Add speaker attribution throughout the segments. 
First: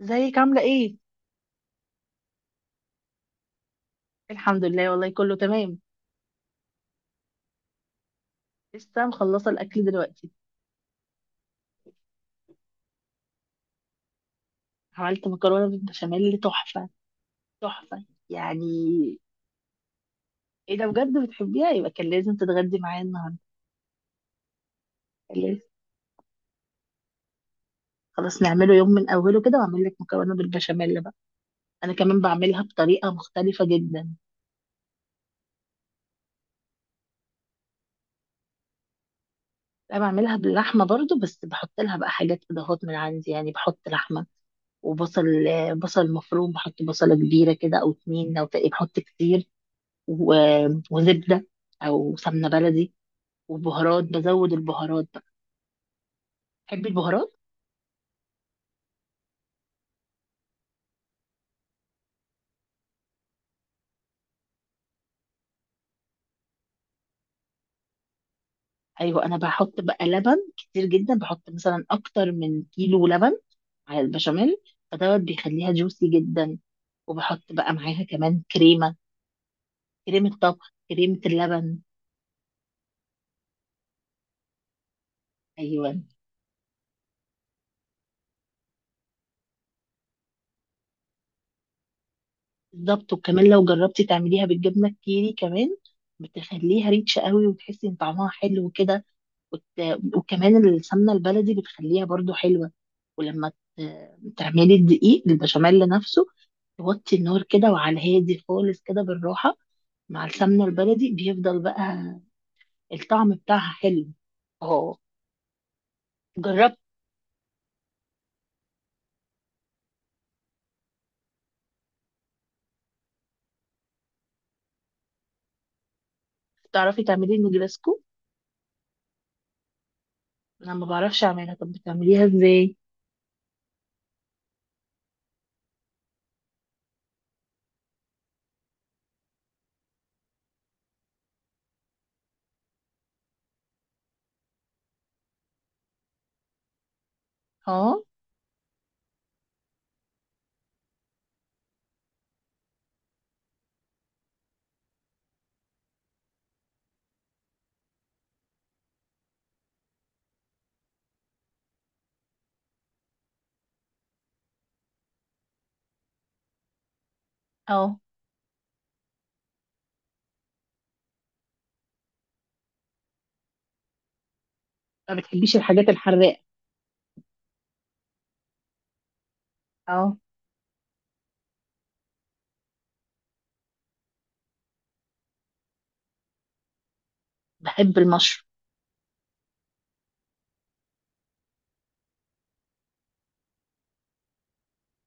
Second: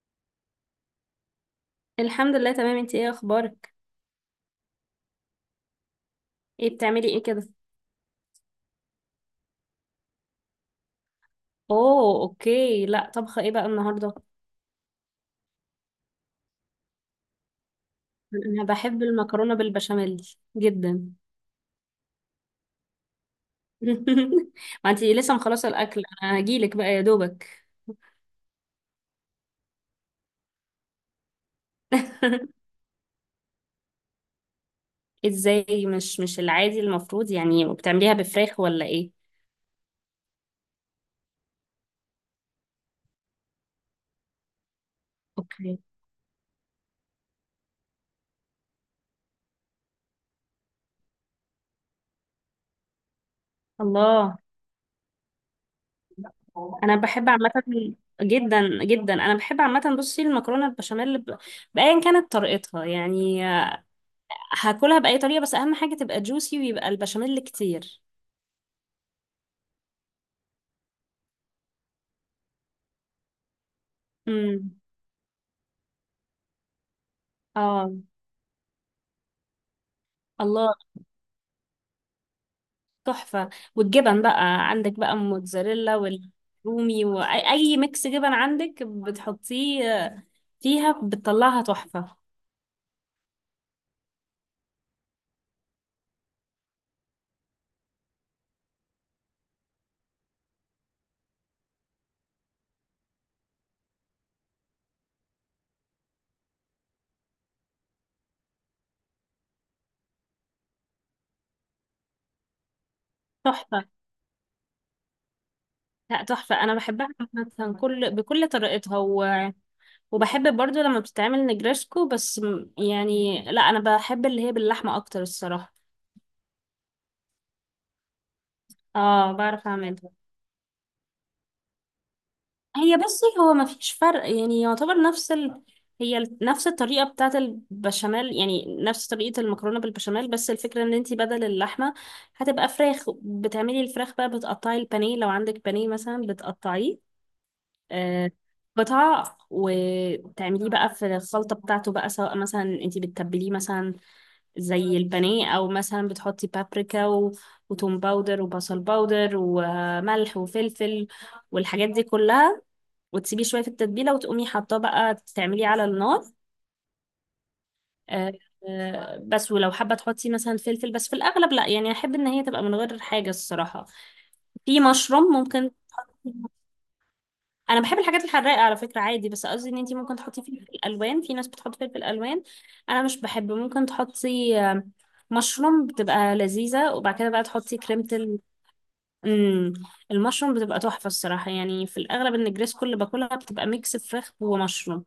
Speaker 1: ازيك عاملة ايه؟
Speaker 2: الحمد لله، تمام. انت ايه اخبارك؟
Speaker 1: الحمد لله والله كله تمام.
Speaker 2: ايه بتعملي ايه كده؟
Speaker 1: لسه مخلصة الأكل دلوقتي.
Speaker 2: اوه، اوكي. لا، طبخه ايه بقى النهارده؟
Speaker 1: عملت مكرونة بالبشاميل تحفة تحفة
Speaker 2: انا
Speaker 1: يعني.
Speaker 2: بحب المكرونه بالبشاميل
Speaker 1: ايه ده
Speaker 2: جدا.
Speaker 1: بجد بتحبيها، يبقى كان لازم تتغدي معايا النهاردة.
Speaker 2: ما انت لسه
Speaker 1: كان لازم.
Speaker 2: مخلصه الاكل، انا هجيلك بقى يا دوبك.
Speaker 1: خلاص نعمله يوم من أوله كده وأعمل لك مكرونة بالبشاميل بقى. أنا كمان بعملها بطريقة مختلفة جدا.
Speaker 2: ازاي؟ مش العادي، المفروض يعني بتعمليها بفراخ ولا ايه؟
Speaker 1: أنا بعملها باللحمة برضو، بس بحط لها بقى حاجات إضافات من عندي، يعني بحط لحمة وبصل.
Speaker 2: اوكي.
Speaker 1: بصل مفروم، بحط بصلة كبيرة كده أو 2، أو تقريبا بحط كتير. وزبدة أو سمنة بلدي، وبهارات،
Speaker 2: الله.
Speaker 1: بزود البهارات بقى. تحبي
Speaker 2: انا بحب
Speaker 1: البهارات؟
Speaker 2: عامه جدا جدا، انا بحب عامه. بصي، المكرونه البشاميل بايا كانت طريقتها، يعني هاكلها بأي طريقة، بس أهم حاجة تبقى جوسي ويبقى البشاميل كتير.
Speaker 1: أيوة، أنا بحط بقى لبن كتير جدا، بحط مثلا أكتر من كيلو لبن على البشاميل.
Speaker 2: امم.
Speaker 1: فدوت بيخليها جوسي جدا. وبحط بقى
Speaker 2: اه.
Speaker 1: معاها كمان كريمة، كريمة طبخ،
Speaker 2: الله.
Speaker 1: كريمة اللبن.
Speaker 2: تحفة. والجبن بقى عندك بقى موتزاريلا
Speaker 1: أيوة،
Speaker 2: والرومي، وأي ميكس جبن عندك بتحطيه فيها بتطلعها تحفة.
Speaker 1: بالظبط. وكمان لو جربتي تعمليها بالجبنة الكيري كمان بتخليها ريتش قوي، وتحسي إن طعمها حلو كده. وكمان السمنة البلدي بتخليها برضو حلوة. ولما ت- تعملي الدقيق البشاميل نفسه، توطي النار كده، وعلى الهادي خالص كده، بالراحة. مع السمنة البلدي بيفضل بقى الطعم بتاعها
Speaker 2: تحفة.
Speaker 1: حلو. اه
Speaker 2: لا، تحفة، أنا
Speaker 1: جربت.
Speaker 2: بحبها. عامة كل بكل طريقتها، وبحب برضو لما بتتعمل نجرسكو، بس يعني لا، أنا بحب اللي هي باللحمة أكتر الصراحة.
Speaker 1: تعرفي تعملي النجرسكو؟
Speaker 2: اه، بعرف أعملها.
Speaker 1: انا ما بعرفش اعملها، طب بتعمليها ازاي؟
Speaker 2: هي بصي، هو ما فيش فرق، يعني يعتبر نفس نفس الطريقة بتاعة البشاميل، يعني نفس طريقة المكرونة بالبشاميل، بس الفكرة ان انتي بدل اللحمة هتبقى فراخ. بتعملي الفراخ بقى، بتقطعي البانيه لو عندك بانيه مثلا بتقطعيه
Speaker 1: اه.
Speaker 2: آه، قطع، وتعمليه بقى في الخلطة بتاعته بقى، سواء مثلا انتي بتتبليه مثلا زي البانيه، او مثلا بتحطي بابريكا وتوم باودر وبصل باودر وملح وفلفل والحاجات دي كلها، وتسيبيه شويه في التتبيله، وتقومي حاطاه بقى تعمليه على النار.
Speaker 1: اه.
Speaker 2: آه، بس ولو حابه تحطي مثلا فلفل، بس في الاغلب لا، يعني احب ان هي تبقى من غير حاجه الصراحه. في
Speaker 1: ما
Speaker 2: مشروم
Speaker 1: بتحبيش
Speaker 2: ممكن.
Speaker 1: الحاجات الحراقة.
Speaker 2: انا بحب الحاجات الحراقه على فكره عادي، بس قصدي ان انتي
Speaker 1: اه
Speaker 2: ممكن تحطي فلفل الوان، في ناس بتحط فلفل الوان. انا مش بحب، ممكن تحطي مشروم، بتبقى لذيذه. وبعد كده بقى تحطي
Speaker 1: بحب
Speaker 2: كريمه.
Speaker 1: المشروم.
Speaker 2: مم. المشروم بتبقى تحفه الصراحه، يعني في الاغلب ان الجريس كل اللي باكلها بتبقى ميكس فراخ ومشروم.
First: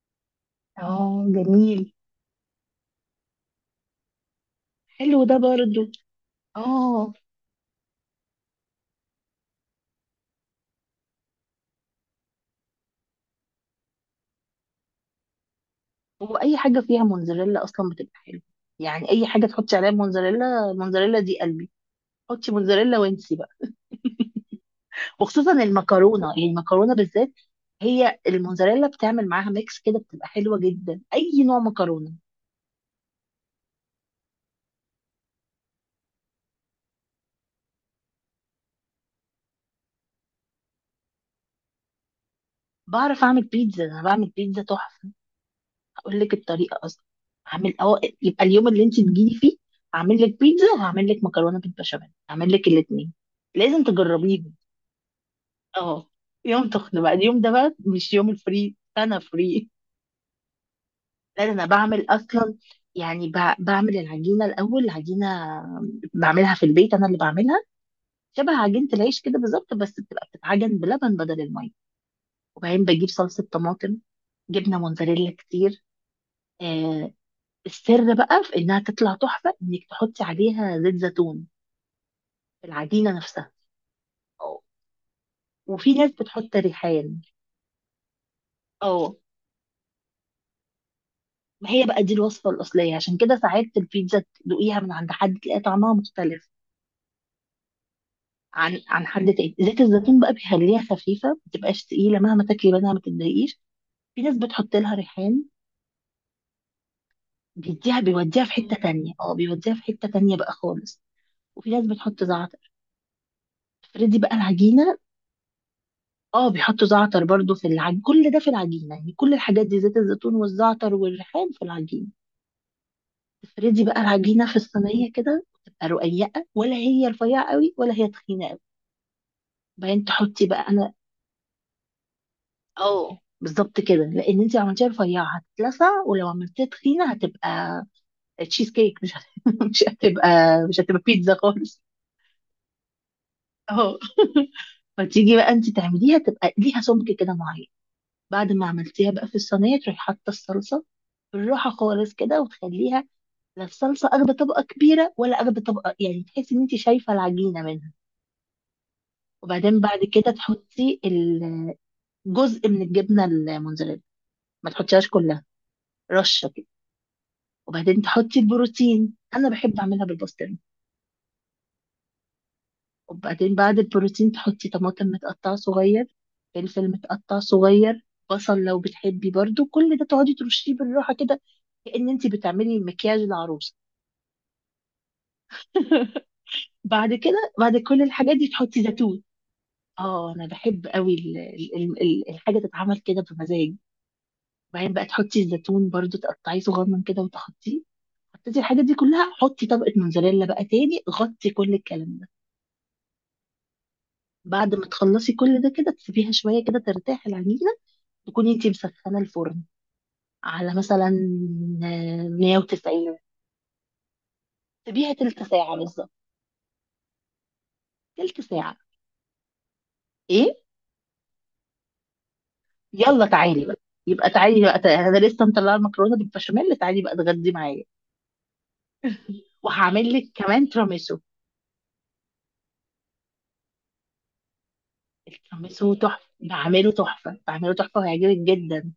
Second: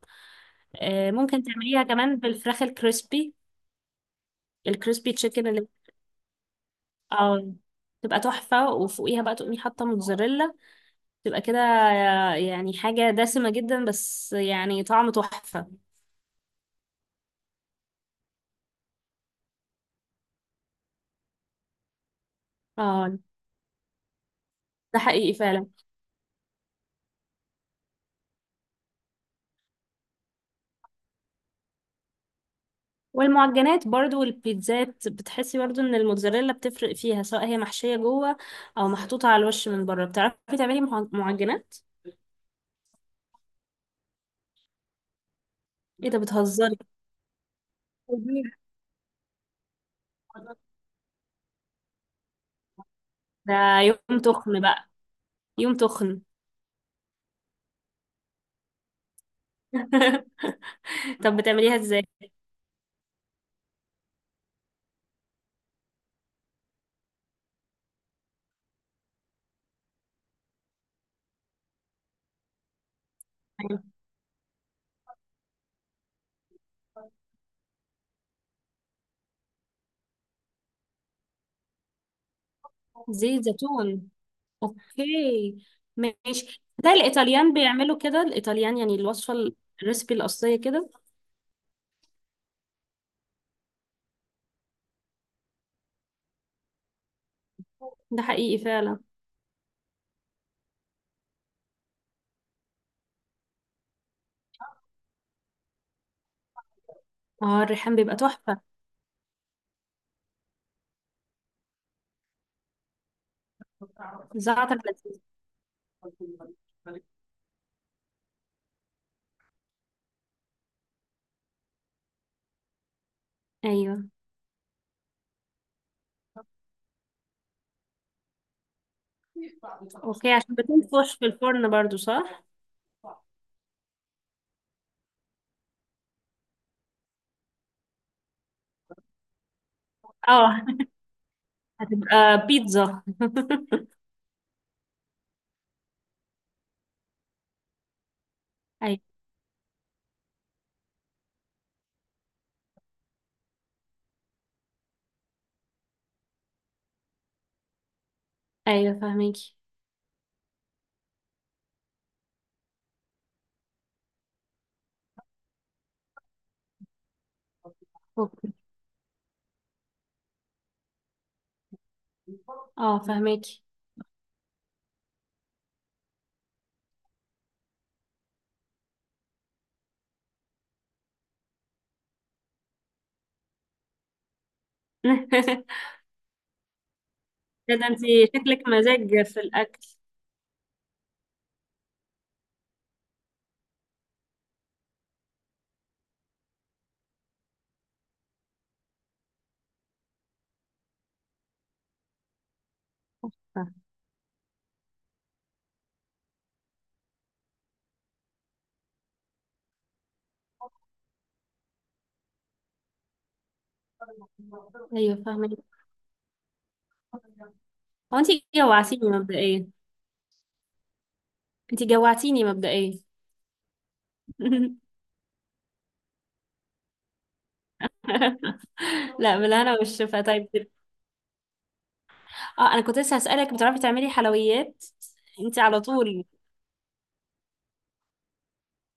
Speaker 1: اه
Speaker 2: ممكن
Speaker 1: جميل.
Speaker 2: تعمليها كمان بالفراخ الكريسبي، الكريسبي
Speaker 1: حلو ده
Speaker 2: تشيكن اللي
Speaker 1: برضو. اه.
Speaker 2: اه تبقى تحفة، وفوقيها بقى تقومي حاطة موتزاريلا، تبقى كده يعني حاجة دسمة جدا، بس يعني طعم تحفة.
Speaker 1: هو اي حاجه فيها موزاريلا اصلا بتبقى حلوه. يعني اي حاجه تحطي عليها موزاريلا، موزاريلا دي قلبي، حطي موزاريلا
Speaker 2: اه،
Speaker 1: وانسي بقى.
Speaker 2: ده حقيقي
Speaker 1: وخصوصا
Speaker 2: فعلا.
Speaker 1: المكرونه، يعني المكرونه بالذات، هي الموزاريلا بتعمل معاها ميكس كده، بتبقى حلوه جدا اي نوع مكرونه.
Speaker 2: والمعجنات برضو والبيتزات، بتحسي برضو ان الموتزاريلا بتفرق فيها، سواء هي محشية جوه او محطوطة على الوش من بره. بتعرفي تعملي معجنات؟
Speaker 1: بعرف اعمل بيتزا، انا بعمل بيتزا تحفه،
Speaker 2: ايه ده،
Speaker 1: هقول لك
Speaker 2: بتهزري؟
Speaker 1: الطريقه اصلا. يبقى اليوم اللي انت تجيلي فيه هعمل لك بيتزا، وهعمل لك مكرونه بالبشاميل، هعمل لك الاثنين،
Speaker 2: ده
Speaker 1: لازم
Speaker 2: يوم
Speaker 1: تجربيهم.
Speaker 2: تخن بقى. يوم
Speaker 1: اه،
Speaker 2: تخن.
Speaker 1: يوم تخنق بقى، اليوم ده بقى مش يوم الفري، انا فري.
Speaker 2: طب
Speaker 1: لا ده انا
Speaker 2: بتعمليها ازاي؟
Speaker 1: بعمل اصلا، يعني بعمل العجينه الاول. العجينه بعملها في البيت، انا اللي بعملها، شبه عجينه العيش كده بالظبط، بس بتبقى بتتعجن بلبن بدل الميه. وبعدين بجيب صلصه طماطم، جبنه موتزاريلا كتير. آه السر بقى في انها تطلع تحفه انك تحطي عليها زيت زيتون في العجينه
Speaker 2: زيت
Speaker 1: نفسها.
Speaker 2: زيتون.
Speaker 1: أو.
Speaker 2: اوكي.
Speaker 1: وفي ناس بتحط
Speaker 2: ماشي، ده
Speaker 1: ريحان.
Speaker 2: الايطاليان بيعملوا كده، الايطاليان يعني
Speaker 1: اه
Speaker 2: الوصفه الريسبي الاصليه كده.
Speaker 1: ما هي بقى دي الوصفه الاصليه، عشان كده ساعات البيتزا تدوقيها من عند حد تلاقي طعمها مختلف
Speaker 2: ده حقيقي
Speaker 1: عن
Speaker 2: فعلا.
Speaker 1: عن حد تاني. زيت الزيتون بقى بيخليها خفيفه، ما بتبقاش تقيله، مهما تاكلي منها ما تتضايقيش. في ناس بتحط لها ريحان،
Speaker 2: اه، الريحان بيبقى
Speaker 1: بيوديها في
Speaker 2: تحفه.
Speaker 1: حته تانية. اه بيوديها في حته تانية بقى خالص. وفي ناس بتحط زعتر. فردي بقى
Speaker 2: زعتر
Speaker 1: العجينه.
Speaker 2: لذيذ.
Speaker 1: اه بيحطوا زعتر برضو في العجينه، كل ده في العجينه، يعني كل الحاجات دي زيت الزيتون والزعتر والريحان في العجينه. تفردي بقى
Speaker 2: ايوه.
Speaker 1: العجينه في الصينيه كده، تبقى رقيقه، ولا هي رفيعه قوي ولا هي تخينه قوي. بعدين
Speaker 2: اوكي،
Speaker 1: تحطي
Speaker 2: عشان
Speaker 1: بقى. انا.
Speaker 2: بتنفش في الفرن برضو صح؟
Speaker 1: اه بالظبط كده، لان انت لو عملتيها رفيعه هتتلسع، ولو عملتيها تخينه هتبقى تشيز كيك، مش هت... مش هتبقى
Speaker 2: اه.
Speaker 1: مش هتبقى بيتزا خالص.
Speaker 2: هتبقى بيتزا.
Speaker 1: اه. فتيجي بقى انت تعمليها تبقى ليها سمك كده معين. بعد ما
Speaker 2: ايوه.
Speaker 1: عملتيها بقى في الصينيه تروحي حاطه الصلصه بالراحه خالص كده، وتخليها لا الصلصه اخده طبقه كبيره، ولا اخده طبقه يعني تحسي ان انت شايفه العجينه منها.
Speaker 2: ايوه، فهميكي.
Speaker 1: وبعدين بعد كده تحطي جزء من الجبنه الموتزاريلا، ما تحطيهاش كلها، رشه كده. وبعدين تحطي
Speaker 2: اوكي،
Speaker 1: البروتين، انا بحب اعملها بالبسطرمه.
Speaker 2: اه،
Speaker 1: وبعدين
Speaker 2: فهميكي.
Speaker 1: بعد البروتين تحطي طماطم متقطعه صغير، فلفل متقطع صغير، بصل لو بتحبي برضو، كل ده تقعدي ترشيه بالراحه كده، كأن انت بتعملي مكياج العروسه. بعد كده،
Speaker 2: ده
Speaker 1: بعد
Speaker 2: انت
Speaker 1: كل الحاجات دي
Speaker 2: شكلك
Speaker 1: تحطي
Speaker 2: مزاج
Speaker 1: زيتون.
Speaker 2: في الاكل.
Speaker 1: اه انا بحب قوي الحاجه تتعمل كده بمزاج. وبعدين بقى تحطي الزيتون برضو، تقطعيه صغنن كده وتحطيه. حطيتي الحاجات دي كلها، حطي طبقه موزاريلا بقى تاني، غطي كل الكلام ده. بعد ما تخلصي كل ده كده، تسيبيها شوية كده ترتاح العجينة، تكوني انتي مسخنة الفرن على مثلا 190. تسيبيها
Speaker 2: ايوه،
Speaker 1: تلت
Speaker 2: فهميكي.
Speaker 1: ساعة بالظبط.
Speaker 2: هو
Speaker 1: تلت
Speaker 2: انتي
Speaker 1: ساعة.
Speaker 2: جوعتيني مبدئيا.
Speaker 1: ايه
Speaker 2: انتي جوعتيني مبدئيا.
Speaker 1: يلا تعالي بقى، يبقى تعالي بقى تعالي. انا لسه مطلعة المكرونة بالبشاميل، تعالي بقى اتغدي معايا.
Speaker 2: لا، بالهنا
Speaker 1: وهعمل
Speaker 2: والشفا
Speaker 1: لك
Speaker 2: طيب.
Speaker 1: كمان تراميسو.
Speaker 2: اه، انا كنت لسه هسألك بتعرفي تعملي حلويات؟ انتي على
Speaker 1: التراميسو تحفة،
Speaker 2: طول
Speaker 1: بعمله تحفة، بعمله تحفة، وهيعجبك جدا.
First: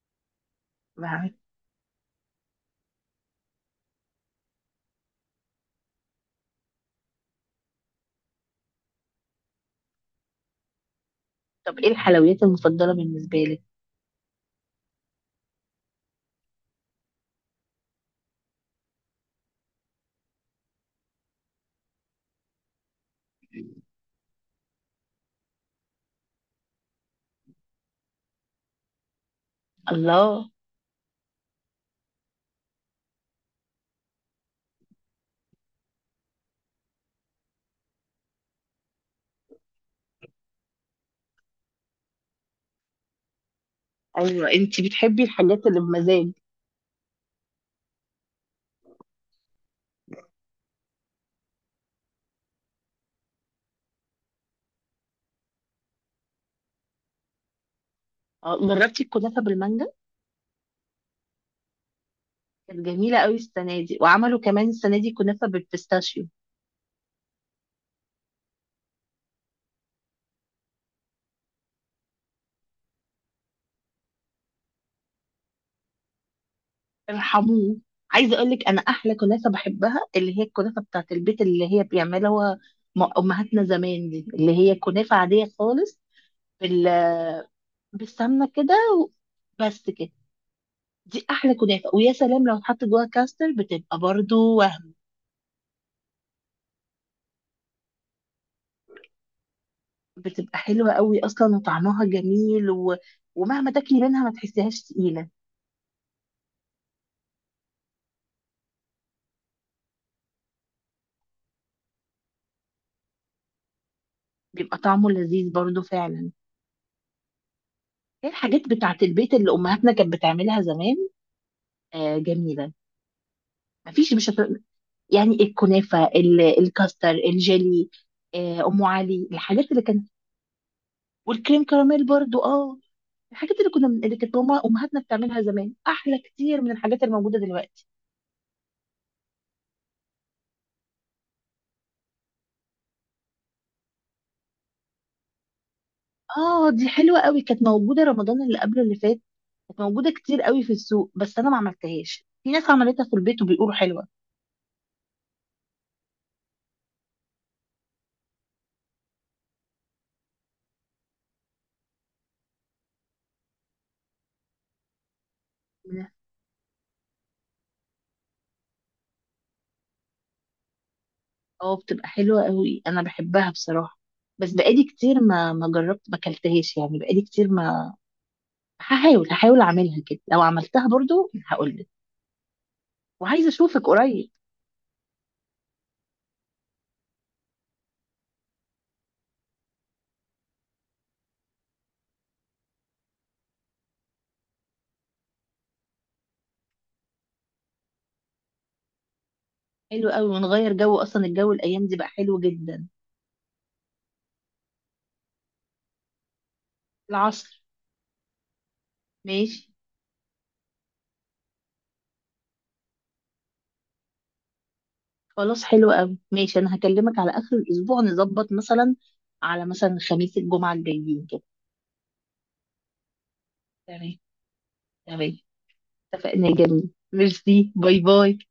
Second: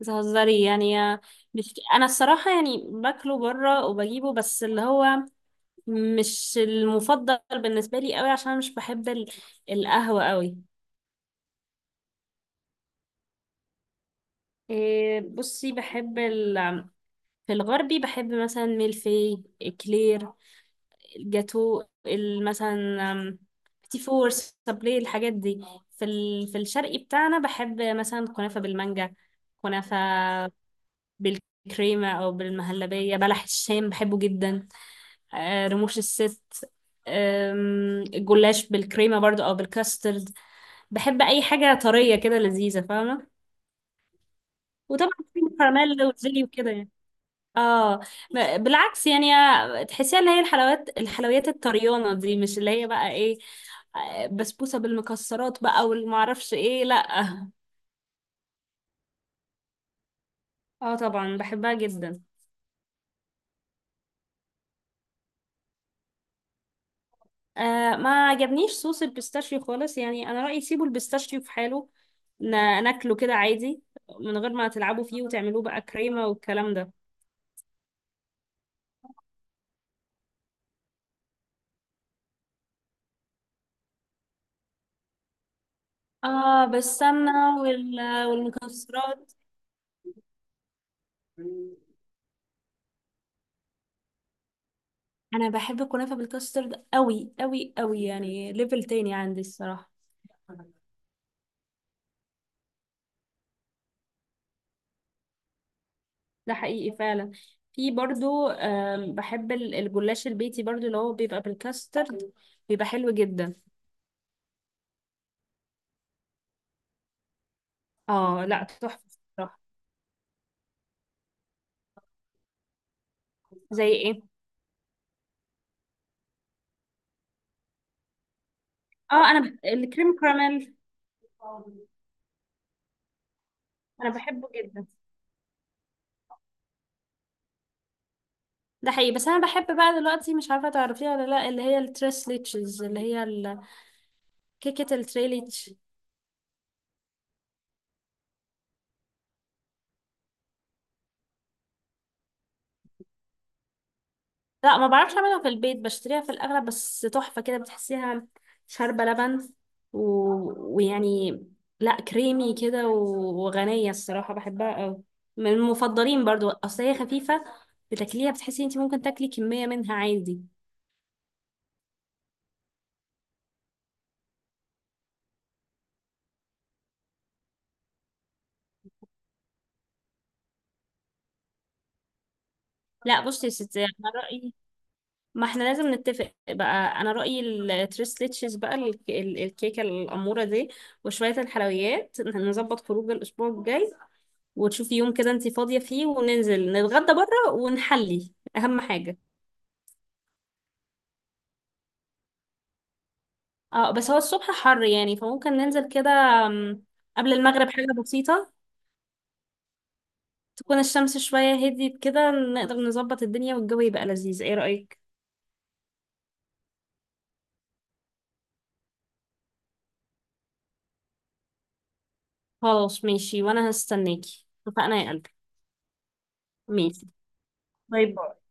Speaker 2: بتهزري يعني.
Speaker 1: بعمل-
Speaker 2: مش انا الصراحة، يعني باكله بره وبجيبه، بس اللي هو مش المفضل بالنسبة لي قوي، عشان أنا مش بحب القهوة قوي.
Speaker 1: طب ايه الحلويات المفضلة بالنسبة لك؟
Speaker 2: إيه، بصي، في الغربي بحب مثلا ميلفي اكلير، الجاتو مثلا. بتي فور سابلي الحاجات دي. في الشرقي بتاعنا بحب مثلا كنافة بالمانجا. كنافة
Speaker 1: الله.
Speaker 2: بالكريمة أو بالمهلبية. بلح الشام بحبه جدا. رموش الست. الجلاش بالكريمة برضو أو بالكاسترد. بحب أي حاجة طرية كده لذيذة، فاهمة؟
Speaker 1: ايوه، انتي
Speaker 2: وطبعا
Speaker 1: بتحبي
Speaker 2: في
Speaker 1: الحاجات اللي
Speaker 2: كراميل
Speaker 1: بمزاج.
Speaker 2: وزيلي وكده يعني. اه. بالعكس، يعني تحسيها اللي هي الحلويات، الحلويات الطريانة دي، مش اللي هي بقى ايه، بسبوسة بالمكسرات بقى والمعرفش ايه، لا.
Speaker 1: اه جربتي الكنافة بالمانجا؟
Speaker 2: اه، طبعا بحبها جدا.
Speaker 1: كانت جميلة قوي السنة دي. وعملوا كمان السنة دي كنافة بالبيستاشيو.
Speaker 2: آه، ما عجبنيش صوص البيستاشيو خالص، يعني انا رأيي سيبوا البيستاشيو في حاله، ن- ناكله كده عادي، من غير ما تلعبوا فيه وتعملوه بقى كريمة والكلام ده.
Speaker 1: ارحموه. عايزة اقول لك، انا احلى كنافة بحبها اللي هي الكنافة بتاعت البيت، اللي هي بيعملها امهاتنا زمان، دي اللي هي كنافة عادية خالص،
Speaker 2: اه،
Speaker 1: بال
Speaker 2: بالسمنة
Speaker 1: بالسمنة كده، و-
Speaker 2: والمكسرات.
Speaker 1: بس كده. دي احلى كنافة، ويا سلام لو اتحط جواها كاستر، بتبقى برضو وهم.
Speaker 2: انا بحب الكنافه بالكاسترد قوي قوي قوي، يعني ليفل تاني عندي الصراحه.
Speaker 1: بتبقى حلوة قوي اصلا، وطعمها جميل، و... ومهما تاكلي منها ما تحسيهاش تقيلة.
Speaker 2: ده حقيقي فعلا. في برضو، بحب الجلاش البيتي برضو، اللي هو بيبقى بالكاسترد، بيبقى حلو جدا.
Speaker 1: بيبقى طعمه لذيذ برضو فعلا. هي
Speaker 2: اه، لا
Speaker 1: الحاجات بتاعة
Speaker 2: تحفة.
Speaker 1: البيت اللي
Speaker 2: بصراحة.
Speaker 1: أمهاتنا كانت بتعملها زمان. آه جميلة.
Speaker 2: زي
Speaker 1: مفيش
Speaker 2: ايه؟
Speaker 1: مش هت... يعني الكنافة، الكاستر، الجيلي، أم علي،
Speaker 2: اه، انا
Speaker 1: الحاجات اللي كانت.
Speaker 2: الكريم كراميل.
Speaker 1: والكريم كراميل برضو، اه. الحاجات اللي كنا،
Speaker 2: انا
Speaker 1: اللي كانت
Speaker 2: بحبه
Speaker 1: ماما
Speaker 2: جدا.
Speaker 1: أمهاتنا بتعملها زمان، أحلى كتير من الحاجات اللي موجودة دلوقتي.
Speaker 2: ده حقيقي. بس انا بحب بقى دلوقتي، مش عارفه تعرفيها ولا لا، اللي هي التريس ليتشز، اللي هي كيكه التري ليتش.
Speaker 1: اه دي حلوة قوي، كانت موجودة رمضان اللي قبله اللي فات، كانت موجودة كتير قوي في السوق، بس أنا ما عملتهاش. في ناس عملتها في البيت وبيقولوا حلوة.
Speaker 2: لا، ما بعرفش اعملها في البيت، بشتريها في الاغلب، بس تحفة كده، بتحسيها شاربة لبن، و... ويعني، لا كريمي كده وغنية الصراحة، بحبها قوي، من المفضلين برضو، اصل هي خفيفة، بتاكليها بتحسي انت ممكن تاكلي كمية منها عادي.
Speaker 1: اه بتبقى حلوة قوي، انا بحبها بصراحة. بس بقالي كتير ما جربت، ما اكلتهاش يعني بقالي كتير ما. هحاول اعملها كده، لو عملتها برضو هقول لك.
Speaker 2: لا بصي
Speaker 1: وعايزة
Speaker 2: يا ستي،
Speaker 1: اشوفك
Speaker 2: انا
Speaker 1: قريب.
Speaker 2: رأيي، ما احنا لازم نتفق بقى. انا رأيي التريس ليتشز بقى الكيكة الأمورة دي وشوية الحلويات، نظبط خروج الأسبوع الجاي، وتشوفي يوم كده انتي فاضية فيه وننزل نتغدى بره ونحلي أهم حاجة.
Speaker 1: حلو قوي، ونغير جو، اصلا الجو الايام دي بقى حلو جدا.
Speaker 2: اه، بس هو الصبح حر يعني، فممكن ننزل كده أم، قبل
Speaker 1: العصر.
Speaker 2: المغرب حاجة بسيطة،
Speaker 1: ماشي.
Speaker 2: تكون الشمس شوية هديت كده، نقدر نظبط الدنيا والجو يبقى لذيذ. ايه رأيك؟
Speaker 1: خلاص حلو قوي، ماشي. انا هكلمك على اخر الاسبوع، نظبط مثلا على مثلا خميس الجمعة الجايين كده.
Speaker 2: خلاص، ماشي، وانا
Speaker 1: تمام.
Speaker 2: هستناكي. اتفقنا يا قلبي.
Speaker 1: تمام. اتفقنا يا جميل،
Speaker 2: ماشي.
Speaker 1: ميرسي، باي
Speaker 2: باي
Speaker 1: باي.
Speaker 2: باي.